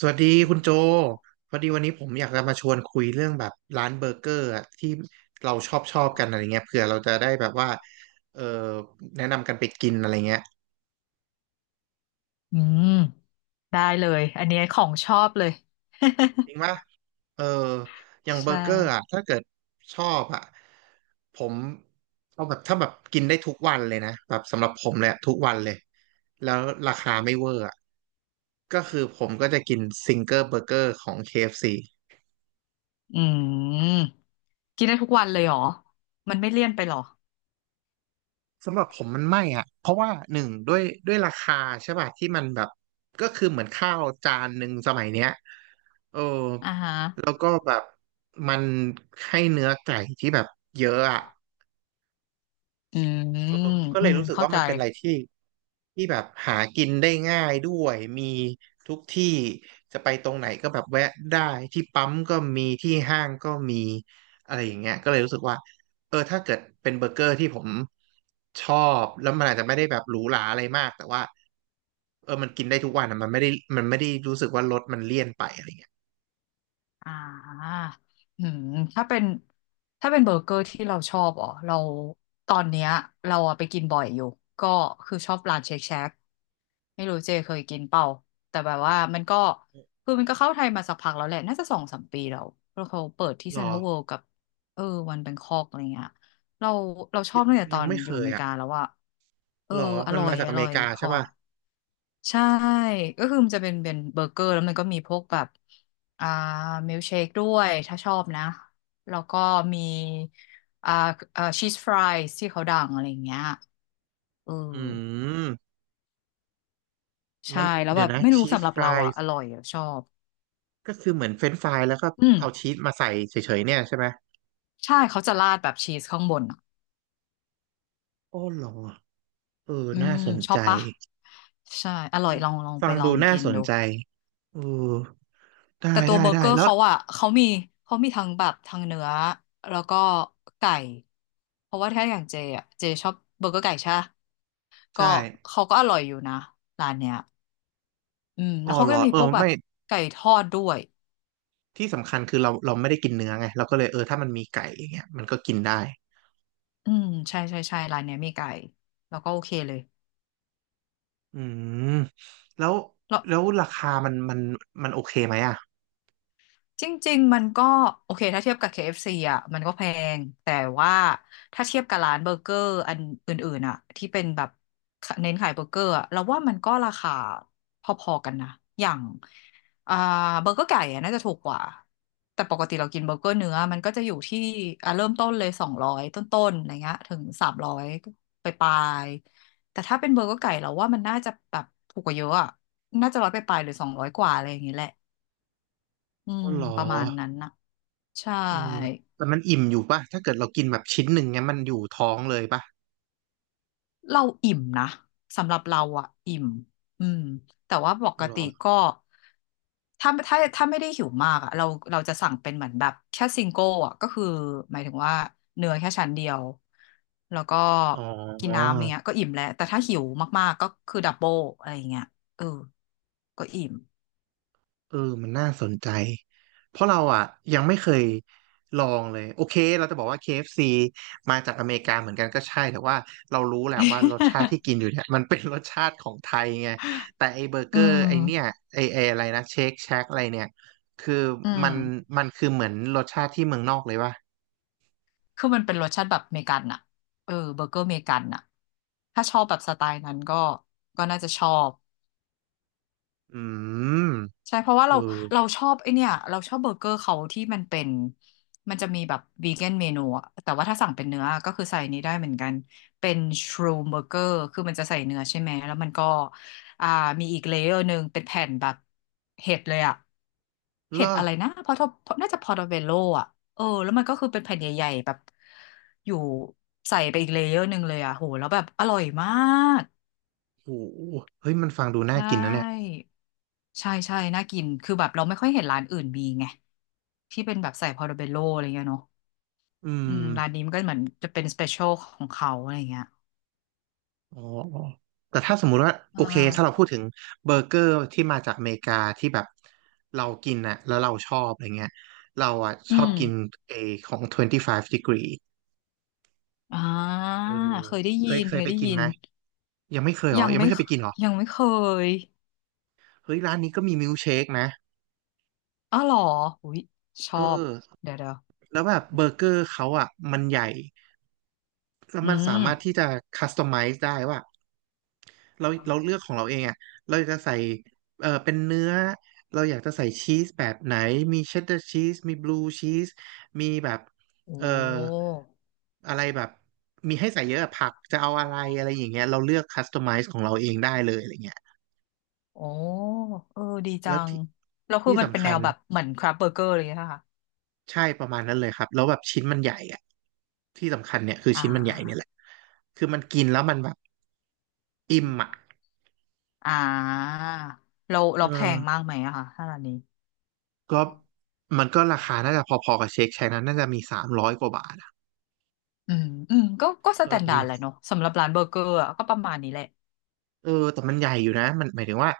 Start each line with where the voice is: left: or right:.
right: สวัสดีคุณโจพอดีวันนี้ผมอยากจะมาชวนคุยเรื่องแบบร้านเบอร์เกอร์อะที่เราชอบกันอะไรเงี้ยเผื่อเราจะได้แบบว่าเออแนะนำกันไปกินอะไรเงี้ย
left: อืมได้เลยอันนี้ของชอบเลย
right: จริงปะเอออย่างเบอ
left: ใช่
right: ร์เกอร์อะถ้าเกิดชอบอะผมเอาแบบถ้าแบบกินได้ทุกวันเลยนะแบบสำหรับผมเลยอะทุกวันเลยแล้วราคาไม่เวอร์อะก็คือผมก็จะกินซิงเกิลเบอร์เกอร์ของ KFC
left: อืมกินได้ทุกวันเลยเหรอมันไม่เลี่ยนไปเหรอ
right: สำหรับผมมันไม่อ่ะเพราะว่าหนึ่งด้วยราคาใช่ป่ะที่มันแบบก็คือเหมือนข้าวจานหนึ่งสมัยเนี้ยเออ
left: อ่าฮะ
right: แล้วก็แบบมันให้เนื้อไก่ที่แบบเยอะอ่ะ
left: อืม
right: เออก็
left: อื
right: เลย
left: ม
right: รู้สึก
left: เข้า
right: ว่า
left: ใจ
right: มันเป็นอะไรที่แบบหากินได้ง่ายด้วยมีทุกที่จะไปตรงไหนก็แบบแวะได้ที่ปั๊มก็มีที่ห้างก็มีอะไรอย่างเงี้ยก็เลยรู้สึกว่าเออถ้าเกิดเป็นเบอร์เกอร์ที่ผมชอบแล้วมันอาจจะไม่ได้แบบหรูหราอะไรมากแต่ว่าเออมันกินได้ทุกวันอะมันไม่ได้รู้สึกว่ารสมันเลี่ยนไปอะไรเงี้ย
left: อ่าอืมถ้าเป็นถ้าเป็นเบอร์เกอร์ที่เราชอบอ๋อเราตอนเนี้ยเราอะไปกินบ่อยอยู่ก็คือชอบร้านเชคแชกไม่รู้เจเคยกินเปล่าแต่แบบว่ามันก็คือมันก็เข้าไทยมาสักพักแล้วแหละน่าจะ2-3 ปีแล้วแล้วเขาเปิดที่
right: หร
left: เซ็น
right: อ
left: ทรัลเวิลด์กับเออวันแบงคอกอะไรเงี้ยเราเราชอบตั้งแต่ต
right: ยั
left: อ
right: ง
left: น
right: ไม่
left: อ
right: เค
left: ยู่อ
right: ย
left: เมริ
right: อ่ะ
left: กาแล้วว่าเออ
right: หรอ
left: อ
right: มัน
left: ร่อย
right: มาจาก
left: อ
right: อเม
left: ร่อ
right: ริ
left: ย
right: กาใช่
left: ค่ะ
right: ป่ะ
left: ใช่ก็คือมันจะเป็นเบอร์เกอร์แล้วมันก็มีพวกแบบอ่ามิลเชคด้วยถ้าชอบนะแล้วก็มีอ่าชีสฟรายที่เขาดังอะไรอย่างเงี้ยเออ
right: อืม
left: ใช่
right: มัน
left: แล้ว
right: เดี๋
left: แบ
right: ยว
left: บ
right: นะ
left: ไม่รู้
right: ชีส
left: สำหรับ
right: ฟ
left: เรา
right: ราย
left: อ่ะอร่อยอะชอบ
right: ก็คือเหมือนเฟรนช์ฟรายแล้วก็
left: อื
right: เอา
left: ม
right: ชีสมาใส่เฉยๆเนี่ยใช่ไหม
left: ใช่เขาจะราดแบบชีสข้างบนอ่ะ
right: โอ้เหรอเออ
left: อื
right: น่า
left: ม
right: สน
left: ชอ
right: ใจ
left: บปะใช่อร่อย
right: มัน
left: ลอง
right: ฟั
left: ไป
right: ง
left: ลอ
right: ดู
left: ง
right: น่า
left: กิน
right: สน
left: ดู
right: ใจเออได้
left: แต่ตัว
right: ได้
left: เบอร์เก
right: ได้
left: อร์
right: แล้ว
left: เขาอ่ะเขามีเขามีทั้งแบบทั้งเนื้อแล้วก็ไก่เพราะว่าถ้าอย่างเจอ่ะเจชอบเบอร์เกอร์ไก่ใช่ปะก็
right: ใช่
left: เขาก็อร่อยอยู่นะร้านเนี้ยอืม
right: อ๋
left: แล้
right: อ
left: วเขา
right: เหร
left: ก็
right: อ
left: จะมี
right: เออ
left: พวกแบ
right: ไม่
left: บไก่ทอดด้วย
right: ที่สำคัญคือเราไม่ได้กินเนื้อไงเราก็เลยเออถ้ามันมีไก่อย่างเงี้ยมันก็กินได้
left: อืมใช่ร้านเนี้ยมีไก่แล้วก็โอเคเลย
right: อืมแล้ว
left: แล้ว
right: แล้วราคามันโอเคไหมอ่ะ
left: จริงๆมันก็โอเคถ้าเทียบกับ KFC อฟซีอ่ะมันก็แพงแต่ว่าถ้าเทียบกับร้านเบอร์เกอร์อันอื่นๆอ่ะที่เป็นแบบเน้นขายเบอร์เกอร์อะเราว่ามันก็ราคาพอๆกันนะอย่างอ่าเบอร์เกอร์ไก่อะน่าจะถูกกว่าแต่ปกติเรากินเบอร์เกอร์เนื้อมันก็จะอยู่ที่อ่ะเริ่มต้นเลย200 ต้นๆอะไรเงี้ยถึง300ไปปลายๆแต่ถ้าเป็นเบอร์เกอร์ไก่เราว่ามันน่าจะแบบถูกกว่าเยอะอ่ะน่าจะร้อยไปปลายๆหรือ200 กว่าอะไรอย่างเงี้ยแหละอื
right: อ๋อ
left: ม
right: เหรอ
left: ประมาณนั้นนะ ใช่
right: เออแต่มันอิ่มอยู่ป่ะถ้าเกิดเรากินแบบชิ้นหนึ่งเงี้ยมันอยู่ท้องเลยป่ะ
left: เราอิ่มนะสำหรับเราอะอิ่มอืมแต่ว่าป
right: อ๋อ
left: ก
right: เหรอ
left: ติก็ถ้าไม่ได้หิวมากอะเราจะสั่งเป็นเหมือนแบบแค่ซิงเกิลอะก็คือหมายถึงว่าเนื้อแค่ชั้นเดียวแล้วก็
right: อ๋อ
left: กินน้ำเนี้ยก็อิ่มแล้วแต่ถ้าหิวมากๆก็คือดับเบิลอะไรอย่างเงี้ยเออก็อิ่ม
right: เออมันน่าสนใจ เพราะเราอ่ะยังไม่เคยลองเลย โอเคเราจะบอกว่า KFC มาจากอเมริกาเหมือนกันก็ใช่แต่ว่าเรารู้แหละว่ารสชาติที่ กินอยู่เนี่ย มันเป็นรสชาติของไทยไงแต่ไอเบอร์เก
left: อื
right: อร์ไอเนี่ย
left: ม
right: ไออะไรนะเชคแช็กอะไรเนี่ยคือ
left: อื
right: มั
left: ม
right: นคือเหมือนรสชาติที่เมืองนอกเลยว่ะ
left: คือมันเป็นรสชาติแบบเมกันอะเออเบอร์เกอร์เมกันอะถ้าชอบแบบสไตล์นั้นก็น่าจะชอบ
right: อืม
left: ใช่เพราะว่า
right: เออ
left: เราชอบไอเนี่ยเราชอบเบอร์เกอร์เขาที่มันเป็นมันจะมีแบบวีแกนเมนูอะแต่ว่าถ้าสั่งเป็นเนื้อก็คือใส่นี้ได้เหมือนกันเป็นชรูมเบอร์เกอร์คือมันจะใส่เนื้อใช่ไหมแล้วมันก็อ่ามีอีกเลเยอร์หนึ่งเป็นแผ่นแบบเห็ดเลยอะ
right: เหร
left: เห็ด
right: อ
left: อะไรนะพอทน่าจะพอร์โตเวโลอ่ะเออแล้วมันก็คือเป็นแผ่นใหญ่ๆแบบอยู่ใส่ไปอีกเลเยอร์หนึ่งเลยอ่ะโหแล้วแบบอร่อยมาก
right: โหเฮ้ยมันฟังดูน่า
left: ใช่
right: กินนะเนี่ย
left: ใช่น่ากินคือแบบเราไม่ค่อยเห็นร้านอื่นมีไงที่เป็นแบบใส่พอร์โตเวโลอะไรเงี้ยเนาะ
right: อื
left: อืมร้านนี้
right: ม
left: มันก็เหมือนจะเป็นสเปเชียลของเขาอะไรเงี้ย
right: อ๋ออ๋อแต่ถ้าสมมุติว่าโอ
left: อ่
right: เคถ้าเรา
left: า
right: พูดถึงเบอร์เกอร์ที่มาจากอเมริกาที่แบบเรากินน่ะแล้วเราชอบอะไรเงี้ยเราอ่ะช
left: อื
right: อบ
left: ม
right: กินเอของ25 degree
left: อ่า
right: เออ
left: เคยได้
right: เค
left: ยิ
right: ย
left: น
right: เค
left: เค
right: ย
left: ย
right: ไป
left: ได้
right: กิน
left: ยิ
right: ไห
left: น
right: มยังไม่เคยเหรอ
left: ยัง
right: ยัง
left: ไม่
right: ไม่เค
left: เค
right: ยไปกินเหรอ
left: ยังไม่เคย
right: เฮ้ยร้านนี้ก็มีมิลค์เชคนะ
left: อ้าวเหรออุ้ยช
right: เอ
left: อบ
right: อ
left: เดี๋ยว
right: แล้วแบบเบอร์เกอร์เขาอ่ะมันใหญ่แล้ว
left: อื
right: มันสา
left: ม
right: มารถที่จะคัสตอมไมซ์ได้ว่า เราเลือกของเราเองอ่ะเราอยากจะใส่เออเป็นเนื้อเราอยากจะใส่ชีสแบบไหนมีเชดดาร์ชีสมีบลูชีสมีแบบ
left: โอ้
right: เอออะไรแบบมีให้ใส่เยอะอะผักจะเอาอะไรอะไรอย่างเงี้ยเราเลือกคัสตอมไมซ์ของเราเองได้เลยอะไรเงี้ย
left: โอ้เออดีจั
right: แล้ว
left: ง
right: ที่
left: แล้วคือ
right: ที่
left: มันเป็น
right: สำ
left: แน
right: คัญ
left: วแบบเหมือนคราฟเบอร์เกอร์เลยนะคะ
right: ใช่ประมาณนั้นเลยครับแล้วแบบชิ้นมันใหญ่อ่ะที่สำคัญเนี่ยคือ
left: อ่
right: ชิ้นมันใหญ่เนี่ยแห
left: า
right: ละคือมันกินแล้วมันแบบอิ่มอ่ะ
left: อ่าเรา
right: เออ
left: เราแพงมากไหมอะค่ะถ้าร้านนี้
right: ก็มันก็ราคาน่าจะพอๆกับเชคไชนั้นน่าจะมีสามร้อยกว่าบาท
left: อืมอืมก็ส
right: เออ
left: แตน
right: แต่
left: ดาร์ด
right: มัน
left: แหละเนาะสำหรับร้านเบอร์เกอร์อะก็ประมาณนี้แหละ
right: เออแต่มันใหญ่อยู่นะมันหมายถึงว่า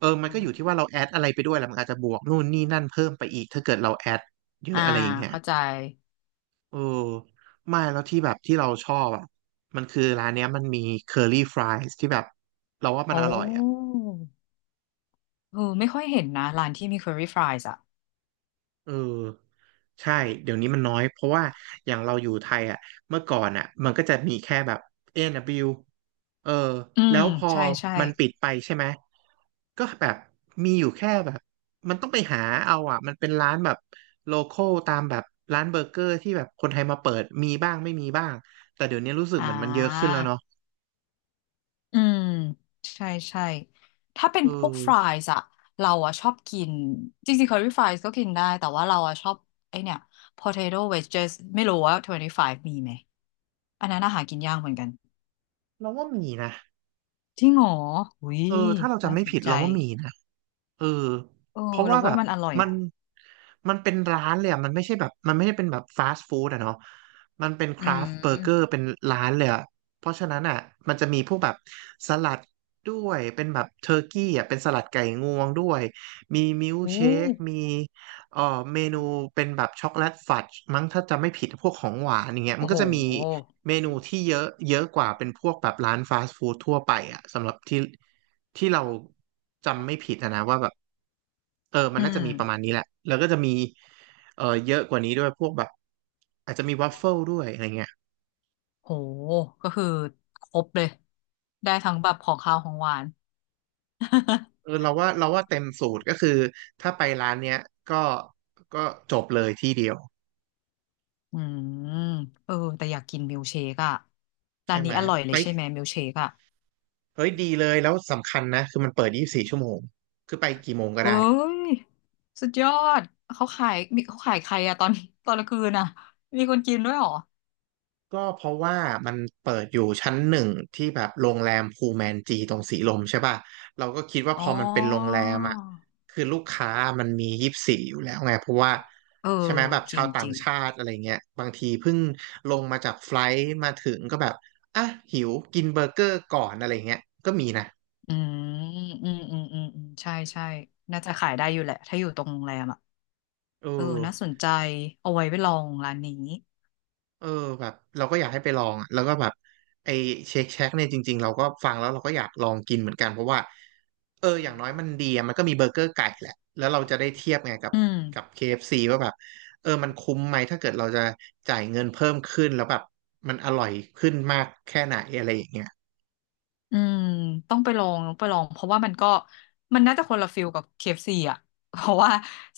right: เออมันก็อยู่ที่ว่าเราแอดอะไรไปด้วยแหละมันอาจจะบวกนู่นนี่นั่นเพิ่มไปอีกถ้าเกิดเราแอดเย
left: อ่า
right: อะอะไรอย่างเงี้ย
left: เข้าใจ
right: เออไม่แล้วที่แบบที่เราชอบอ่ะมันคือร้านเนี้ยมันมีเคอรี่ฟรายส์ที่แบบเราว่ามัน
left: โอ้
right: อร่อยอ่ะ
left: เออไม่ค่อยเห็นนะร้านที่มี curry fries อ่ะ
right: เออใช่เดี๋ยวนี้มันน้อยเพราะว่าอย่างเราอยู่ไทยอ่ะเมื่อก่อนอ่ะมันก็จะมีแค่แบบ A&W เบิลยูเออ
left: อื
right: แล้
left: ม
right: วพอ
left: ใช่ ใช่
right: มันปิดไปใช่ไหมก็แบบมีอยู่แค่แบบมันต้องไปหาเอาอ่ะมันเป็นร้านแบบโลคอลตามแบบร้านเบอร์เกอร์ที่แบบคนไทยมาเปิดมีบ้างไม่มีบ้างแต่เดี๋ยวนี้รู้สึก
left: อ่
right: เหมือนมันเยอะขึ้นแล้วเนาะ
left: า อืมใช่ใช่ถ้าเป็น
right: เออ
left: พวกฟรายส์อะเราอะชอบกินจริงๆ c คอรี่ฟรายส์ก็กินได้แต่ว่าเราอะชอบไอเนี่ย potato wedges ไม่รู้ว่า25มีไหมอันนั้นอาหารกินยากเหมือนกัน
right: เราว่ามีนะ
left: จริงเหรออุ้ย
right: เออถ้าเรา
left: น่า
right: จำไม่
left: สน
right: ผิด
left: ใจ
right: เราว่ามีนะ เออ
left: เออ
right: เพราะว่า
left: เรา
right: แบ
left: ว่า
right: บ
left: มันอร่อย
right: มัน
left: อะ
right: มันเป็นร้านเลยอ่ะมันไม่ใช่แบบมันไม่ได้เป็นแบบฟาสต์ฟู้ดอะเนาะมันเป็นค
left: อื
right: รา
left: ม
right: ฟต์เบอร์เกอร์เป็นร้านเลยอ่ะเพราะฉะนั้นอ่ะมันจะมีพวกแบบสลัดด้วยเป็นแบบเทอร์กี้อ่ะเป็นสลัดไก่งวงด้วยมีมิลค์
left: โอ้
right: เชคมีเอ่อเมนูเป็นแบบช็อกโกแลตฟัดมั้งถ้าจะไม่ผิดพวกของหวานอย่างเงี้ยมั
left: โอ้
right: นก็
left: โห
right: จะมีเมนูที่เยอะเยอะกว่าเป็นพวกแบบร้านฟาสต์ฟู้ดทั่วไปอ่ะสำหรับที่ ที่เราจำไม่ผิดอะนะว่าแบบเออมัน
left: อื
right: น่า
left: ม
right: จะมีประมาณนี้แหละแล้วก็จะมีเออเยอะกว่านี้ด้วยพวกแบบอาจจะมีวัฟเฟิลด้วยอะไรเงี้ย
left: โหก็คือครบเลยได้ทั้งแบบของคาวของหวาน
right: เออเราว่าเต็มสูตรก็คือถ้าไปร้านเนี้ยก็ก็จบเลยที่เดียว
left: อืมเออแต่อยากกินมิลเชคอะร้า
right: ใช่
left: น
right: ไห
left: นี้
right: ม
left: อร่อยเล
right: ไป
left: ยใช่ไหมมิลเชคอะ
right: เฮ้ยดีเลยแล้วสำคัญนะคือมันเปิด24 ชั่วโมงคือไปกี่โมงก็
left: เฮ้
right: ได้
left: ยสุดยอดเขาขายมีเขาขายใครอะตอนกลางคืนอะมีคนกินด้วยเหรอ
right: ก็เพราะว่ามันเปิดอยู่ชั้น 1ที่แบบโรงแรมพูแมนจีตรงสีลมใช่ป่ะเราก็คิดว่า
left: อ๋
right: พ
left: อ
right: อมันเป็นโรงแรมอ่ะคือลูกค้ามันมียี่สิบสี่อยู่แล้วไงเพราะว่า
left: เอ
right: ใช่ไหม
left: อ
right: แบบ
left: จ
right: ชา
left: ริ
right: ว
left: ง
right: ต่า
left: จ
right: ง
left: ริง
right: ชาติอะไรเงี้ยบางทีเพิ่งลงมาจากไฟลท์มาถึงก็แบบอ่ะหิวกินเบอร์เกอร์ก่อนอะไรเงี้ยก็มีนะ
left: อืมอืมอืมอืมอืมใช่ใช่น่าจะขายได้อยู่แหละถ้าอยู่ตรงโรงแรมอ่ะ
right: เออ
left: เออน่าสนใจเอาไว้ไปลองร้านนี้
right: เออแบบเราก็อยากให้ไปลองอะแล้วก็แบบไอเชคแชกเนี่ยจริงๆเราก็ฟังแล้วเราก็อยากลองกินเหมือนกันเพราะว่าเอออย่างน้อยมันดีอะมันก็มีเบอร์เกอร์ไก่แหละแล้วเราจะได้เทียบไงกับ
left: อืม
right: กับ KFC ว่าแบบเออมันคุ้มไหมถ้าเกิดเราจะจ่ายเงินเพิ่มขึ้นแล้วแบบมันอร่อยขึ้นมากแค่ไหนอะไรอย่างเงี้ย
left: อืมต้องไปลองเพราะว่ามันก็มันน่าจะคนละฟิลกับ KFC อฟซีอ่ะ เพราะว่า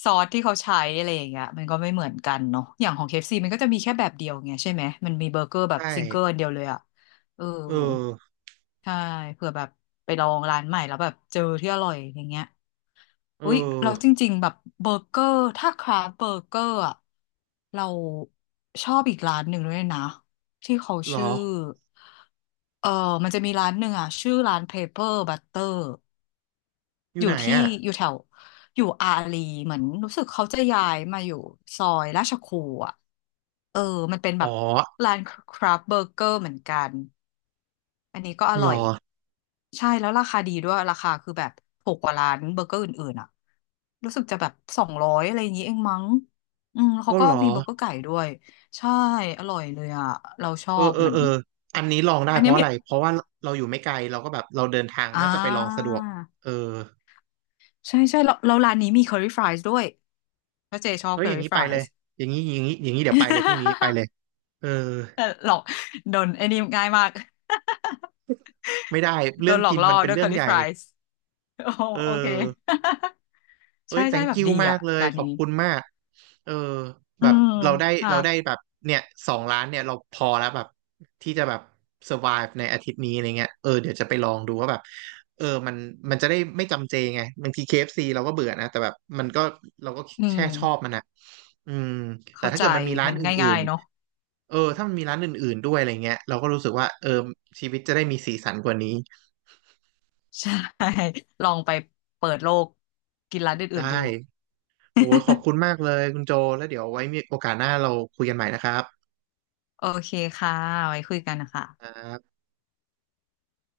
left: ซอสที่เขาใช้อะไรอย่างเงี้ยมันก็ไม่เหมือนกันเนาะอย่างของเคเอฟซ c มันก็จะมีแค่แบบเดียวไงใช่ไหมมันมีเบอร์เกอร์แบบ
right: ใช่
left: ซิงเกิลอันเดียวเลยอ่ะเออ
right: เออ
left: ใช่เผื่อแบบไปลองร้านใหม่แล้วแบบเจอที่อร่อยอย่างเงี้ย
right: เออ
left: อุ๊ยเราจริงๆแบบเบอร์เกอร์ถ้าคราฟเบอร์เกอร์อะเราชอบอีกร้านหนึ่งด้วยนะที่เขา
right: หรอ
left: ชื่อเออมันจะมีร้านหนึ่งอ่ะชื่อร้าน Paper Butter
right: อ
left: อ
right: ยู่
left: ยู่
right: ไหน
left: ที่
right: อ่ะ
left: อยู่แถวอยู่อารีเหมือนรู้สึกเขาจะย้ายมาอยู่ซอยราชครูอ่ะเออมันเป็นแบ
right: อ๋อ
left: บร้านคราฟเบอร์เกอร์เหมือนกันอันนี้ก็อ
right: หร
left: ร่อย
right: อ
left: ใช่แล้วราคาดีด้วยราคาคือแบบถูกกว่าร้านเบอร์เกอร์อื่นๆอ่ะรู้สึกจะแบบสองร้อยอะไรอย่างนี้เองมั้งอืมเขา
right: ก็
left: ก็
right: หรอ
left: มีเบอร์เกอร์ไก่ด้วยใช่อร่อยเลยอ่ะเราชอ
right: เออ
left: บ
right: เอ
left: เห
right: อ
left: มือน
right: เอออันนี้ลองได้
left: อัน
right: เพ
left: เนี้ย
right: ราะอะ
left: มี
right: ไร เพราะว่าเราอยู่ไม่ไกลเราก็แบบเราเดินทาง
left: อ่
right: น่าจะไปลองสะด
left: า
right: วกเออ
left: ใช่ใช่แล้วร้านนี้มี curry fries ด้วยเพราะเจชอบ
right: เฮ้ยอย่าง
left: curry
right: นี้ไปเล
left: fries
right: ย อย่างนี้เดี๋ยวไปเลยพรุ่งนี้ไป เลยเออ
left: โดนไอ้นี่ง่ายมาก
right: ไม่ได้
left: โด
right: เรื่อ
left: น
right: ง
left: หลอ
right: กิ
left: ก
right: น
left: ล่อ
right: มันเป็น
left: ด้วย
right: เรื่อง
left: curly
right: ใหญ่
left: fries โอ้
right: เออ
left: โอเค
right: เอ้
left: ใช่
right: ย
left: ใช่
right: thank
left: แบบ
right: you
left: ดี
right: มา
left: อ่ะ
right: กเลย
left: ร้าน
right: ขอ
left: นี้
right: บคุณมากเออ
left: อื
right: แบบ
left: ม
right: เราได้
left: ค่ะ
right: เราได้แบบเนี่ย2 ล้านเนี่ยเราพอแล้วแบบที่จะแบบ survive ในอาทิตย์นี้อะไรเงี้ยเออเดี๋ยวจะไปลองดูว่าแบบเออมันจะได้ไม่จำเจไงบางที KFC เอฟซีเราก็เบื่อนะแต่แบบมันก็เราก็
left: อื
right: แช่
left: ม
right: ชอบมันนะอืมแต่
left: เข้า
right: ถ้า
left: ใจ
right: เกิดมันมีร้าน
left: มัน
right: อื่
left: ง่า
right: น
left: ยๆเนาะ
right: ๆเออถ้ามันมีร้านอื่นๆด้วยอะไรเงี้ยเราก็รู้สึกว่าเออชีวิตจะได้มีสีสันกว่านี้
left: ใช่ ลองไปเปิดโลกกินร้านอื่
right: ได้
left: นๆดู
right: โอ้ยขอบคุณมากเลยคุณโจแล้วเดี๋ยวไว้มีโอกาสหน้าเราคุยกันใหม่นะครับ
left: โอเคค่ะไว้คุยกันนะคะ
right: อ่า